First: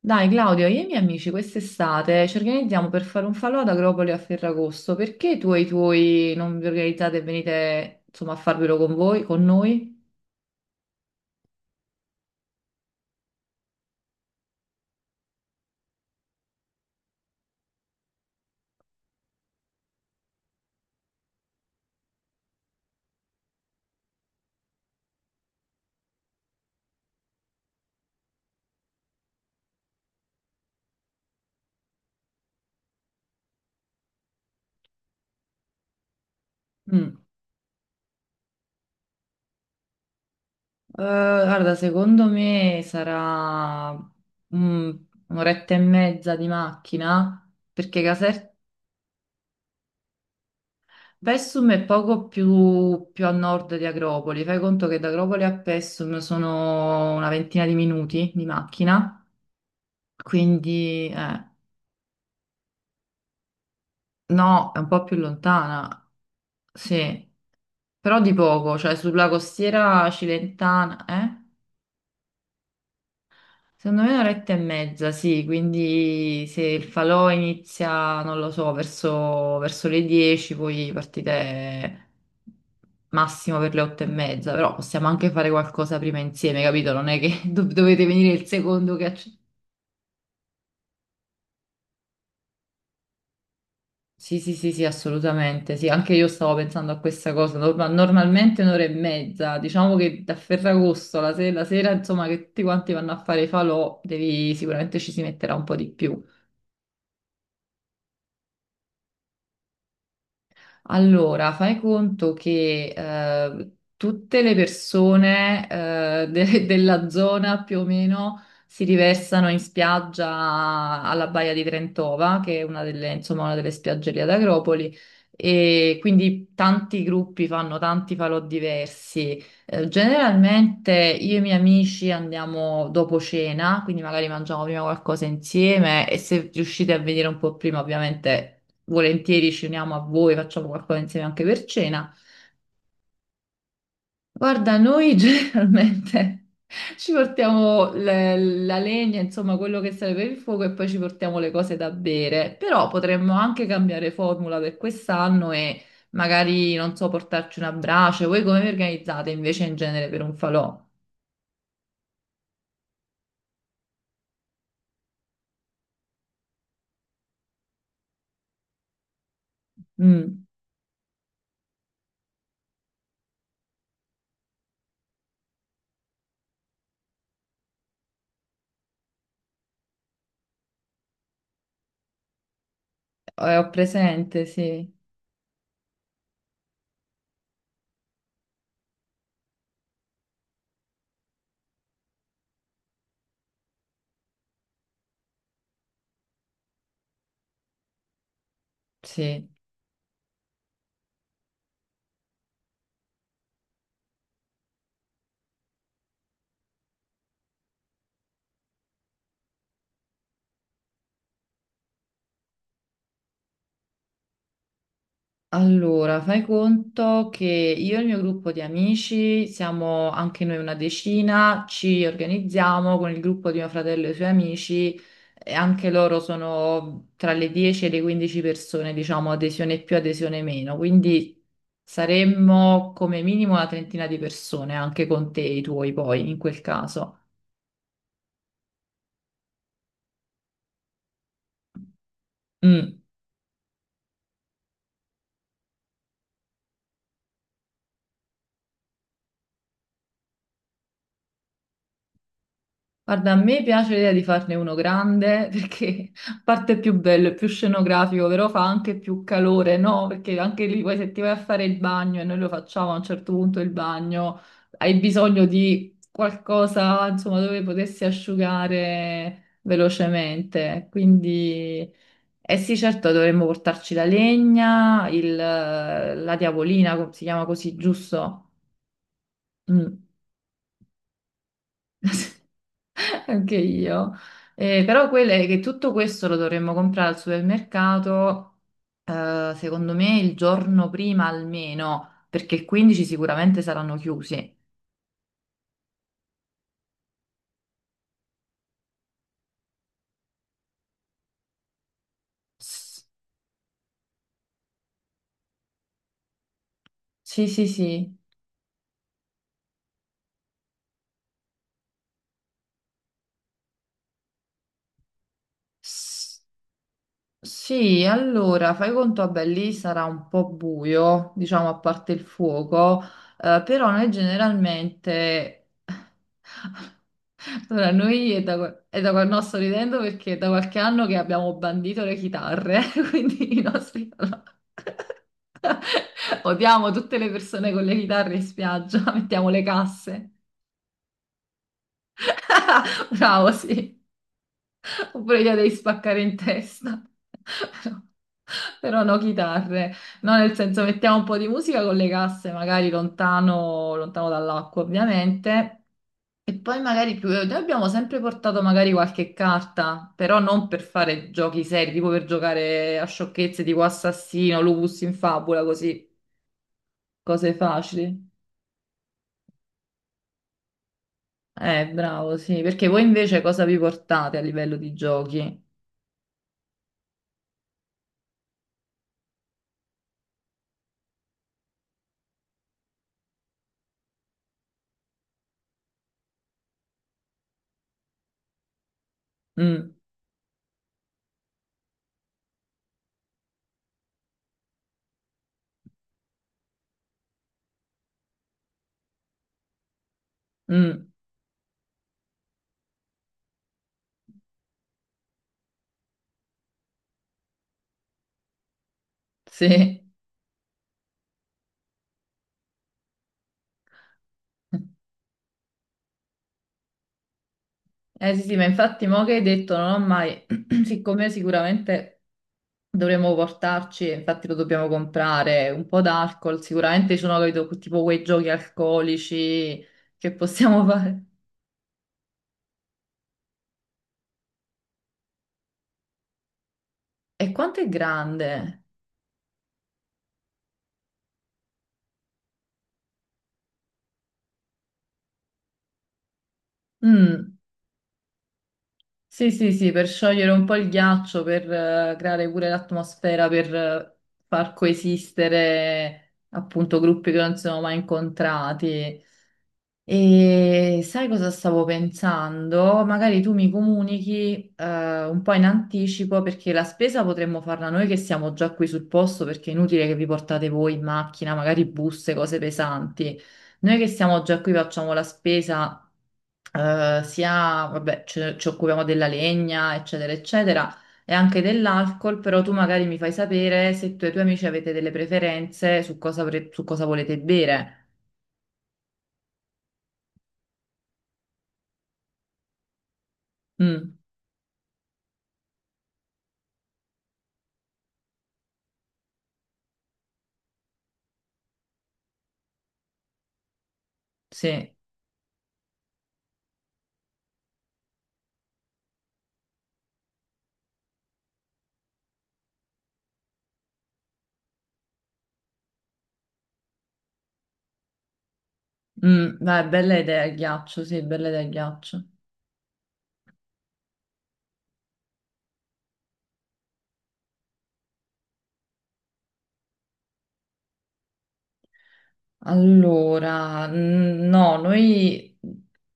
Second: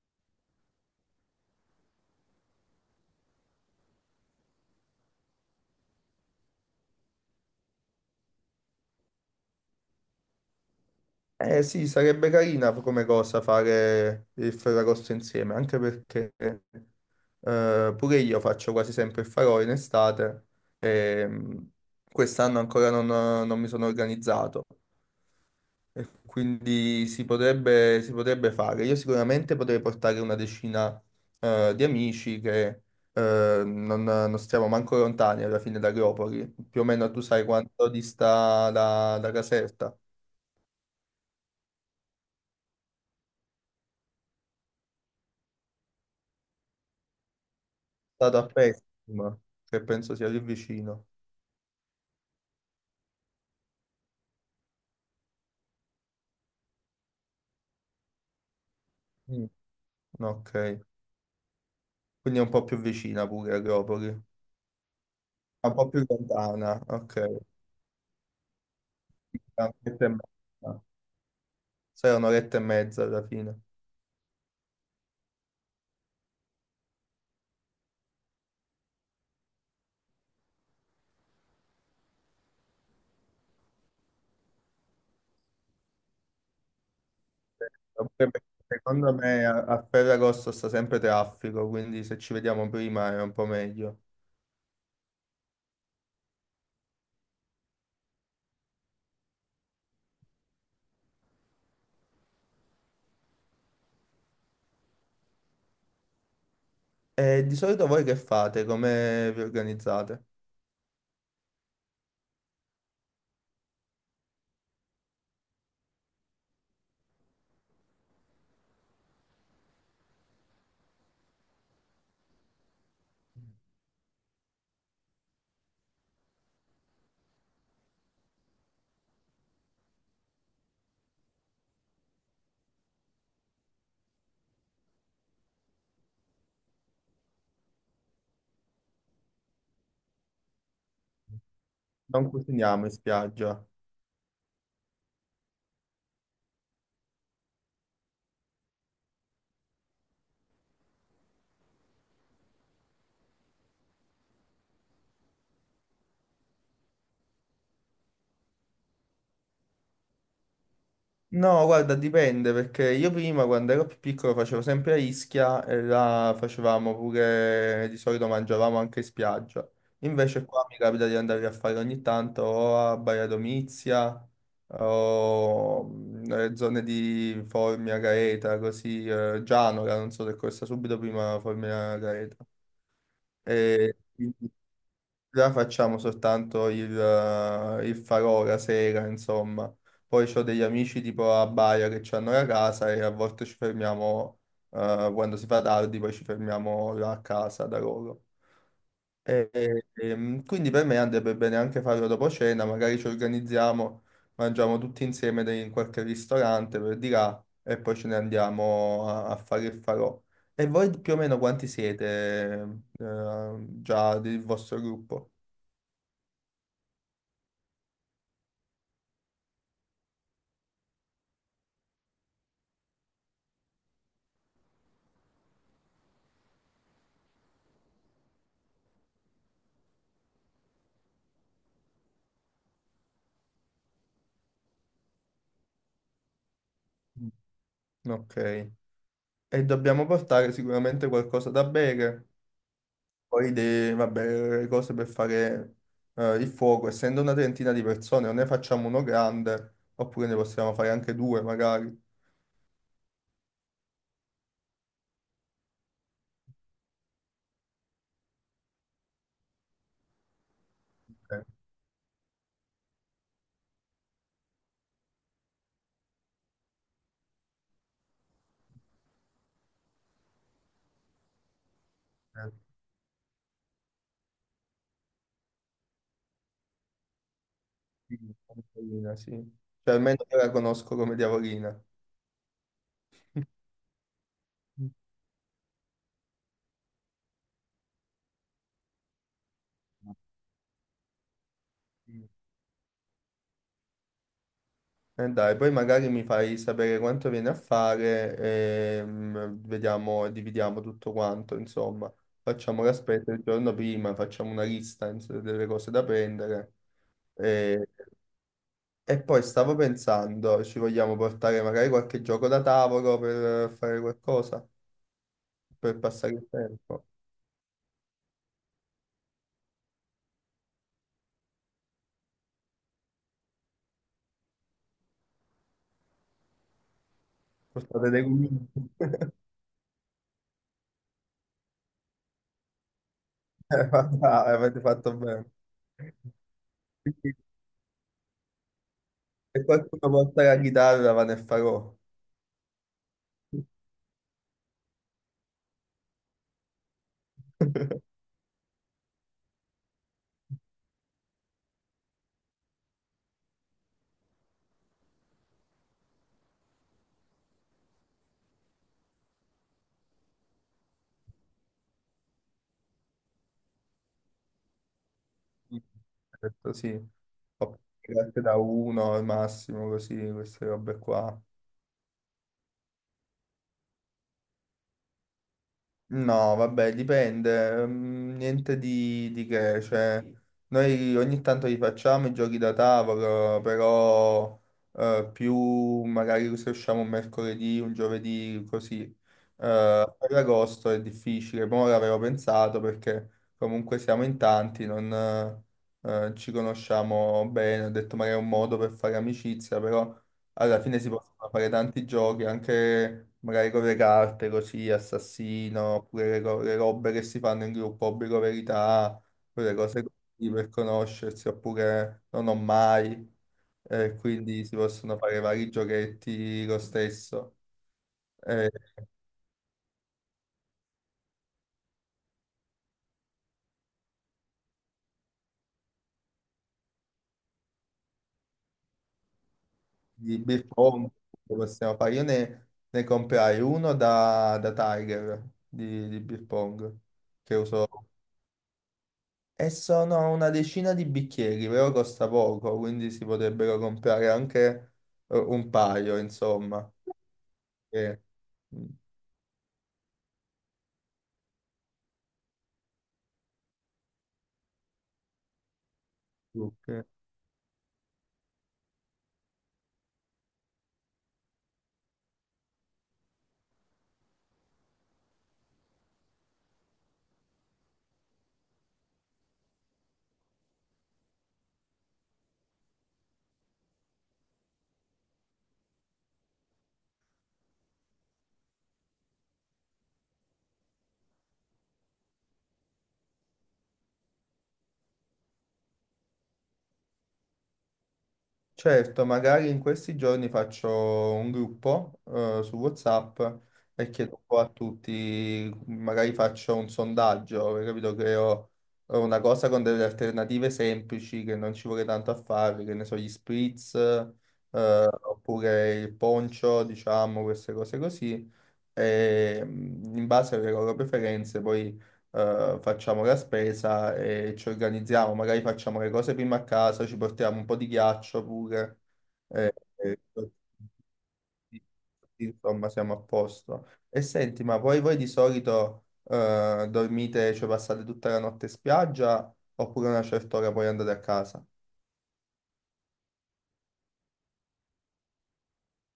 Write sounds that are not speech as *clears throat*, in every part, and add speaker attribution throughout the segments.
Speaker 1: Dai Claudio, io e i miei amici quest'estate ci organizziamo per fare un falò ad Agropoli a Ferragosto. Perché tu e i tuoi non vi organizzate e venite insomma a farvelo con voi, con noi?
Speaker 2: Eh sì, sarebbe carina come cosa fare il Ferragosto insieme, anche perché pure io faccio quasi sempre il farò in estate e quest'anno ancora non mi sono organizzato e quindi si potrebbe fare. Io sicuramente potrei portare una decina di amici che non stiamo manco lontani alla fine da Agropoli, più o meno
Speaker 1: Mm.
Speaker 2: tu sai quanto dista da Caserta.
Speaker 1: Guarda, secondo me sarà un'oretta e mezza di macchina, perché
Speaker 2: Stato a Pessima, che penso sia lì vicino.
Speaker 1: Pessum è poco più, più a nord di Agropoli. Fai conto che da Agropoli a Pessum sono una ventina di minuti di macchina,
Speaker 2: Mm. Ok,
Speaker 1: quindi....
Speaker 2: quindi è un po' più vicina pure Agropoli.
Speaker 1: No, è un po' più
Speaker 2: È un po' più
Speaker 1: lontana,
Speaker 2: lontana,
Speaker 1: sì,
Speaker 2: ok.
Speaker 1: però di poco, cioè sulla
Speaker 2: È un'oretta e
Speaker 1: costiera
Speaker 2: mezza.
Speaker 1: cilentana, eh?
Speaker 2: Sì, è un'oretta e mezza alla fine.
Speaker 1: Secondo me un'oretta e mezza, sì, quindi se il falò inizia, non lo so, verso le 10, poi partite massimo per le 8 e mezza, però possiamo anche fare qualcosa prima insieme, capito? Non è che *laughs* dovete
Speaker 2: Oppure
Speaker 1: venire il
Speaker 2: perché
Speaker 1: secondo che
Speaker 2: secondo
Speaker 1: accetta.
Speaker 2: me a Ferragosto sta sempre traffico, quindi se ci vediamo prima è un po' meglio.
Speaker 1: Sì, sì, sì, sì, assolutamente. Sì, anche io stavo pensando a questa cosa. Normalmente un'ora e mezza, diciamo che da Ferragosto, la, la sera, insomma, che tutti quanti vanno a fare i falò, devi, sicuramente ci si metterà un po' di più.
Speaker 2: E di solito voi che fate? Come vi organizzate?
Speaker 1: Allora, fai conto che tutte le persone *laughs* della zona più o meno si riversano in spiaggia alla Baia di Trentova, che è una delle, insomma, una delle spiagge lì ad Agropoli, e quindi tanti gruppi fanno tanti falò diversi. Generalmente io e i miei amici andiamo dopo cena, quindi magari mangiamo prima qualcosa insieme e se riuscite a venire un po' prima, ovviamente volentieri ci uniamo a voi, facciamo qualcosa insieme anche per cena.
Speaker 2: Non cuciniamo in spiaggia.
Speaker 1: Guarda, noi *laughs* generalmente ci portiamo la legna, insomma, quello che serve per il fuoco e poi ci portiamo le cose da bere, però potremmo anche cambiare formula per quest'anno e magari, non so, portarci una brace. Voi come vi organizzate invece in genere per un falò?
Speaker 2: No, guarda, dipende perché io prima quando ero più piccolo facevo sempre a Ischia e là facevamo pure, di solito mangiavamo anche in spiaggia.
Speaker 1: Mm.
Speaker 2: Invece qua mi capita di andare a fare ogni tanto o a Baia Domizia o nelle zone di Formia, Gaeta, così, Gianola, non so se questa subito prima Formia, Gaeta.
Speaker 1: Ho
Speaker 2: E
Speaker 1: presente, sì,
Speaker 2: già facciamo soltanto il farò la sera, insomma. Poi ho degli amici tipo a Baia che ci hanno la casa e a volte ci fermiamo, quando si fa tardi, poi ci fermiamo là a casa da loro.
Speaker 1: sì.
Speaker 2: Quindi per me andrebbe bene anche farlo dopo cena, magari ci organizziamo, mangiamo tutti insieme in qualche ristorante per di là e poi ce ne andiamo a fare il farò. E voi più o meno quanti siete, già del vostro gruppo?
Speaker 1: Allora, fai conto che io e il mio gruppo di amici siamo anche noi una decina, ci organizziamo con il gruppo di mio fratello e i suoi amici, e anche loro sono tra le 10 e le 15 persone, diciamo, adesione più, adesione meno, quindi saremmo come minimo una trentina di persone, anche con te e i tuoi poi, in quel caso.
Speaker 2: Ok. E dobbiamo portare sicuramente qualcosa da bere,
Speaker 1: Mm.
Speaker 2: poi vabbè, le cose per fare il fuoco. Essendo una trentina di persone, o ne facciamo uno grande, oppure ne possiamo fare anche due magari.
Speaker 1: Guarda, a me piace l'idea di farne uno grande perché *laughs* a parte è più bello, è più scenografico, però fa anche più calore, no? Perché anche lì poi se ti vai a
Speaker 2: Eh,
Speaker 1: fare il bagno e noi lo facciamo a un certo punto il bagno, hai bisogno di qualcosa, insomma, dove potessi asciugare velocemente. Quindi,
Speaker 2: eh,
Speaker 1: eh sì, certo, dovremmo portarci la legna, la diavolina, si chiama così,
Speaker 2: sì, una
Speaker 1: giusto?
Speaker 2: tavolina, sì. Cioè
Speaker 1: Mm.
Speaker 2: almeno io la conosco come diavolina.
Speaker 1: *laughs* Anche io. Però quello è che tutto questo lo dovremmo comprare al supermercato, secondo me il giorno prima almeno,
Speaker 2: Mm.
Speaker 1: perché il 15 sicuramente saranno chiusi.
Speaker 2: E dai, poi magari mi fai sapere quanto viene a fare e vediamo, dividiamo tutto quanto, insomma. Facciamo
Speaker 1: S-
Speaker 2: l'aspetto il giorno prima, facciamo una lista delle cose da prendere.
Speaker 1: Sì,
Speaker 2: E,
Speaker 1: sì,
Speaker 2: e poi stavo pensando, ci vogliamo portare magari qualche gioco da tavolo per fare qualcosa, per passare
Speaker 1: sì.
Speaker 2: il tempo.
Speaker 1: Sì, allora fai conto, vabbè, lì sarà un po' buio, diciamo a parte il fuoco, però noi generalmente, allora
Speaker 2: Portate dei
Speaker 1: noi è da,
Speaker 2: gomiti.
Speaker 1: è da quando
Speaker 2: *laughs*
Speaker 1: no, sto ridendo perché è da qualche anno che abbiamo bandito le chitarre, *laughs* quindi i
Speaker 2: Ma
Speaker 1: nostri... allora,
Speaker 2: dai, avete fatto bene.
Speaker 1: *laughs* odiamo tutte le persone con le chitarre in spiaggia, *laughs* mettiamo le
Speaker 2: Se qualcuno
Speaker 1: casse.
Speaker 2: porta la chitarra, va nel farò.
Speaker 1: *laughs* Bravo, sì. Oppure gliela devi spaccare in testa. *laughs* Però,
Speaker 2: *laughs*
Speaker 1: però no chitarre. No, nel senso mettiamo un po' di musica con le casse, magari lontano dall'acqua, ovviamente. E poi magari più... noi abbiamo sempre portato magari qualche carta, però non per fare giochi seri, tipo per giocare a sciocchezze tipo assassino, lupus in fabula, così,
Speaker 2: Certo, sì.
Speaker 1: cose
Speaker 2: Ho
Speaker 1: facili.
Speaker 2: parte da uno al massimo, così, queste robe qua.
Speaker 1: Bravo, sì, perché voi invece cosa vi portate a livello di giochi?
Speaker 2: No, vabbè, dipende, niente di che, cioè, noi ogni tanto li facciamo i giochi da tavolo, però più magari se usciamo un mercoledì, un giovedì, così.
Speaker 1: Mm,
Speaker 2: Per agosto è difficile, ma ora avevo pensato perché comunque siamo in tanti, non ci conosciamo bene, ho detto magari è un modo per fare amicizia, però alla fine
Speaker 1: mm,
Speaker 2: si possono fare tanti giochi, anche magari con le carte, così, assassino, oppure le robe che si fanno in gruppo, obbligo verità, quelle cose
Speaker 1: sì.
Speaker 2: così per conoscersi, oppure non ho mai, quindi si possono fare vari giochetti lo stesso.
Speaker 1: Eh sì, sì, ma
Speaker 2: Eh,
Speaker 1: infatti mo che hai detto non ho mai, *clears throat* siccome sicuramente dovremmo portarci, e infatti lo dobbiamo comprare, un po' d'alcol, sicuramente ci sono capito, tipo quei giochi alcolici che
Speaker 2: di beer
Speaker 1: possiamo
Speaker 2: pong
Speaker 1: fare.
Speaker 2: lo possiamo fare, io ne comprai uno da Tiger di beer pong,
Speaker 1: E
Speaker 2: che
Speaker 1: quanto
Speaker 2: uso.
Speaker 1: è grande?
Speaker 2: E sono una decina di bicchieri, però costa poco, quindi si potrebbero comprare anche un paio, insomma.
Speaker 1: Mm,
Speaker 2: E-
Speaker 1: sì, sì, sì, per sciogliere un po' il ghiaccio, per creare pure l'atmosfera, per far coesistere appunto
Speaker 2: Ok.
Speaker 1: gruppi che non si sono mai incontrati. E sai cosa stavo pensando? Magari tu mi comunichi un po' in anticipo perché la spesa potremmo farla noi che siamo già qui sul posto perché è inutile che vi portate voi in macchina, magari buste, cose pesanti. Noi che siamo già qui facciamo la spesa sia, vabbè, ci occupiamo della legna, eccetera, eccetera, e anche dell'alcol, però tu magari mi fai sapere se tu e i tuoi amici avete delle preferenze su cosa, su cosa volete bere.
Speaker 2: Certo, magari in questi giorni faccio un gruppo su WhatsApp e
Speaker 1: Mm,
Speaker 2: chiedo un po' a tutti, magari faccio un sondaggio, perché capito? Creo una cosa con delle alternative semplici che non ci vuole tanto a fare, che ne so, gli spritz,
Speaker 1: sì.
Speaker 2: oppure il poncio, diciamo, queste cose così. E in base alle loro preferenze poi facciamo la spesa e ci organizziamo, magari facciamo le cose prima a casa, ci portiamo un po' di ghiaccio pure,
Speaker 1: Mm, beh, bella idea
Speaker 2: così,
Speaker 1: il ghiaccio, sì, bella idea il ghiaccio.
Speaker 2: insomma siamo a posto. E senti, ma poi voi di solito dormite, cioè passate tutta la notte in spiaggia oppure a una certa ora poi andate a casa?
Speaker 1: Allora, no, noi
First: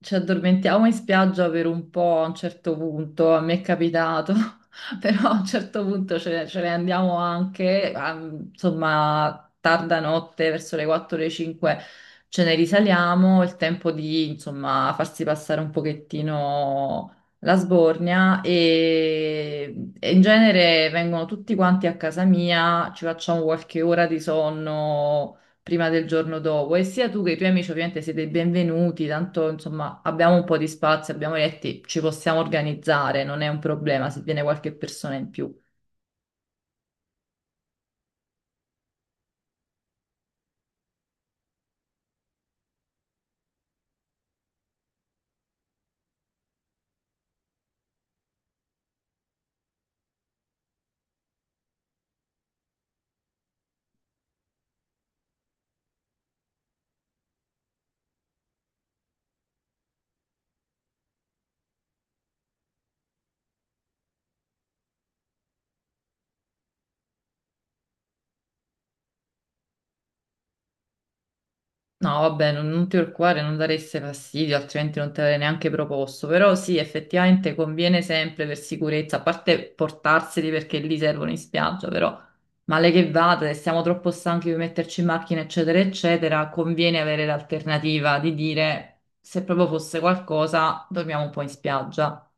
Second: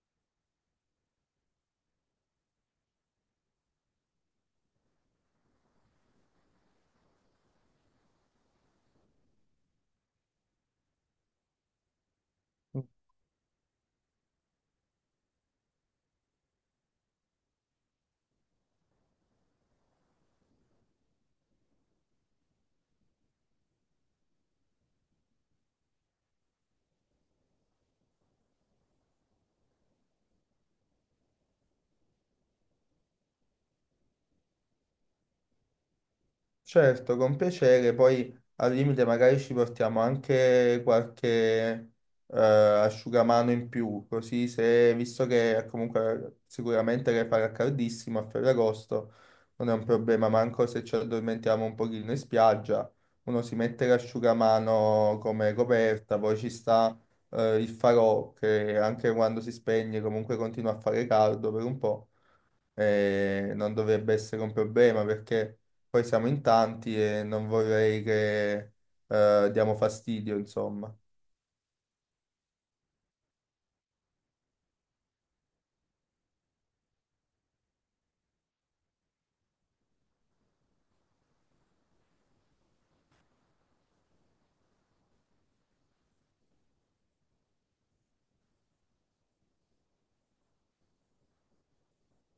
Speaker 1: ci addormentiamo in spiaggia per un po' a un certo punto, a me è capitato, *laughs* però a un certo punto ce ne andiamo anche, a- insomma, tarda notte, verso le 4 le 5 ce ne risaliamo, il tempo di, insomma, farsi passare un pochettino la sbornia e in genere vengono tutti quanti a casa mia, ci facciamo qualche ora di sonno prima del giorno dopo e sia tu che i tuoi amici ovviamente siete i benvenuti, tanto insomma abbiamo un po' di spazio, abbiamo letti, ci possiamo organizzare, non è un problema se viene qualche persona in più.
Speaker 2: Certo, con piacere, poi al limite magari ci portiamo anche qualche asciugamano in più, così se, visto che comunque sicuramente che farà caldissimo a Ferragosto, non è un problema, manco se ci addormentiamo un pochino in spiaggia, uno si mette l'asciugamano come coperta, poi ci sta il farò che anche quando si spegne comunque continua a fare caldo per un po', e non dovrebbe essere un problema perché poi siamo in tanti e non vorrei che diamo fastidio, insomma.
Speaker 1: No, vabbè, non ti preoccupare, non dareste fastidio, altrimenti non te l'avrei neanche proposto. Però sì, effettivamente conviene sempre per sicurezza, a parte portarseli perché lì servono in spiaggia, però male che vada, se siamo troppo stanchi di metterci in macchina, eccetera, eccetera, conviene avere l'alternativa di dire se proprio fosse qualcosa, dormiamo un po' in spiaggia.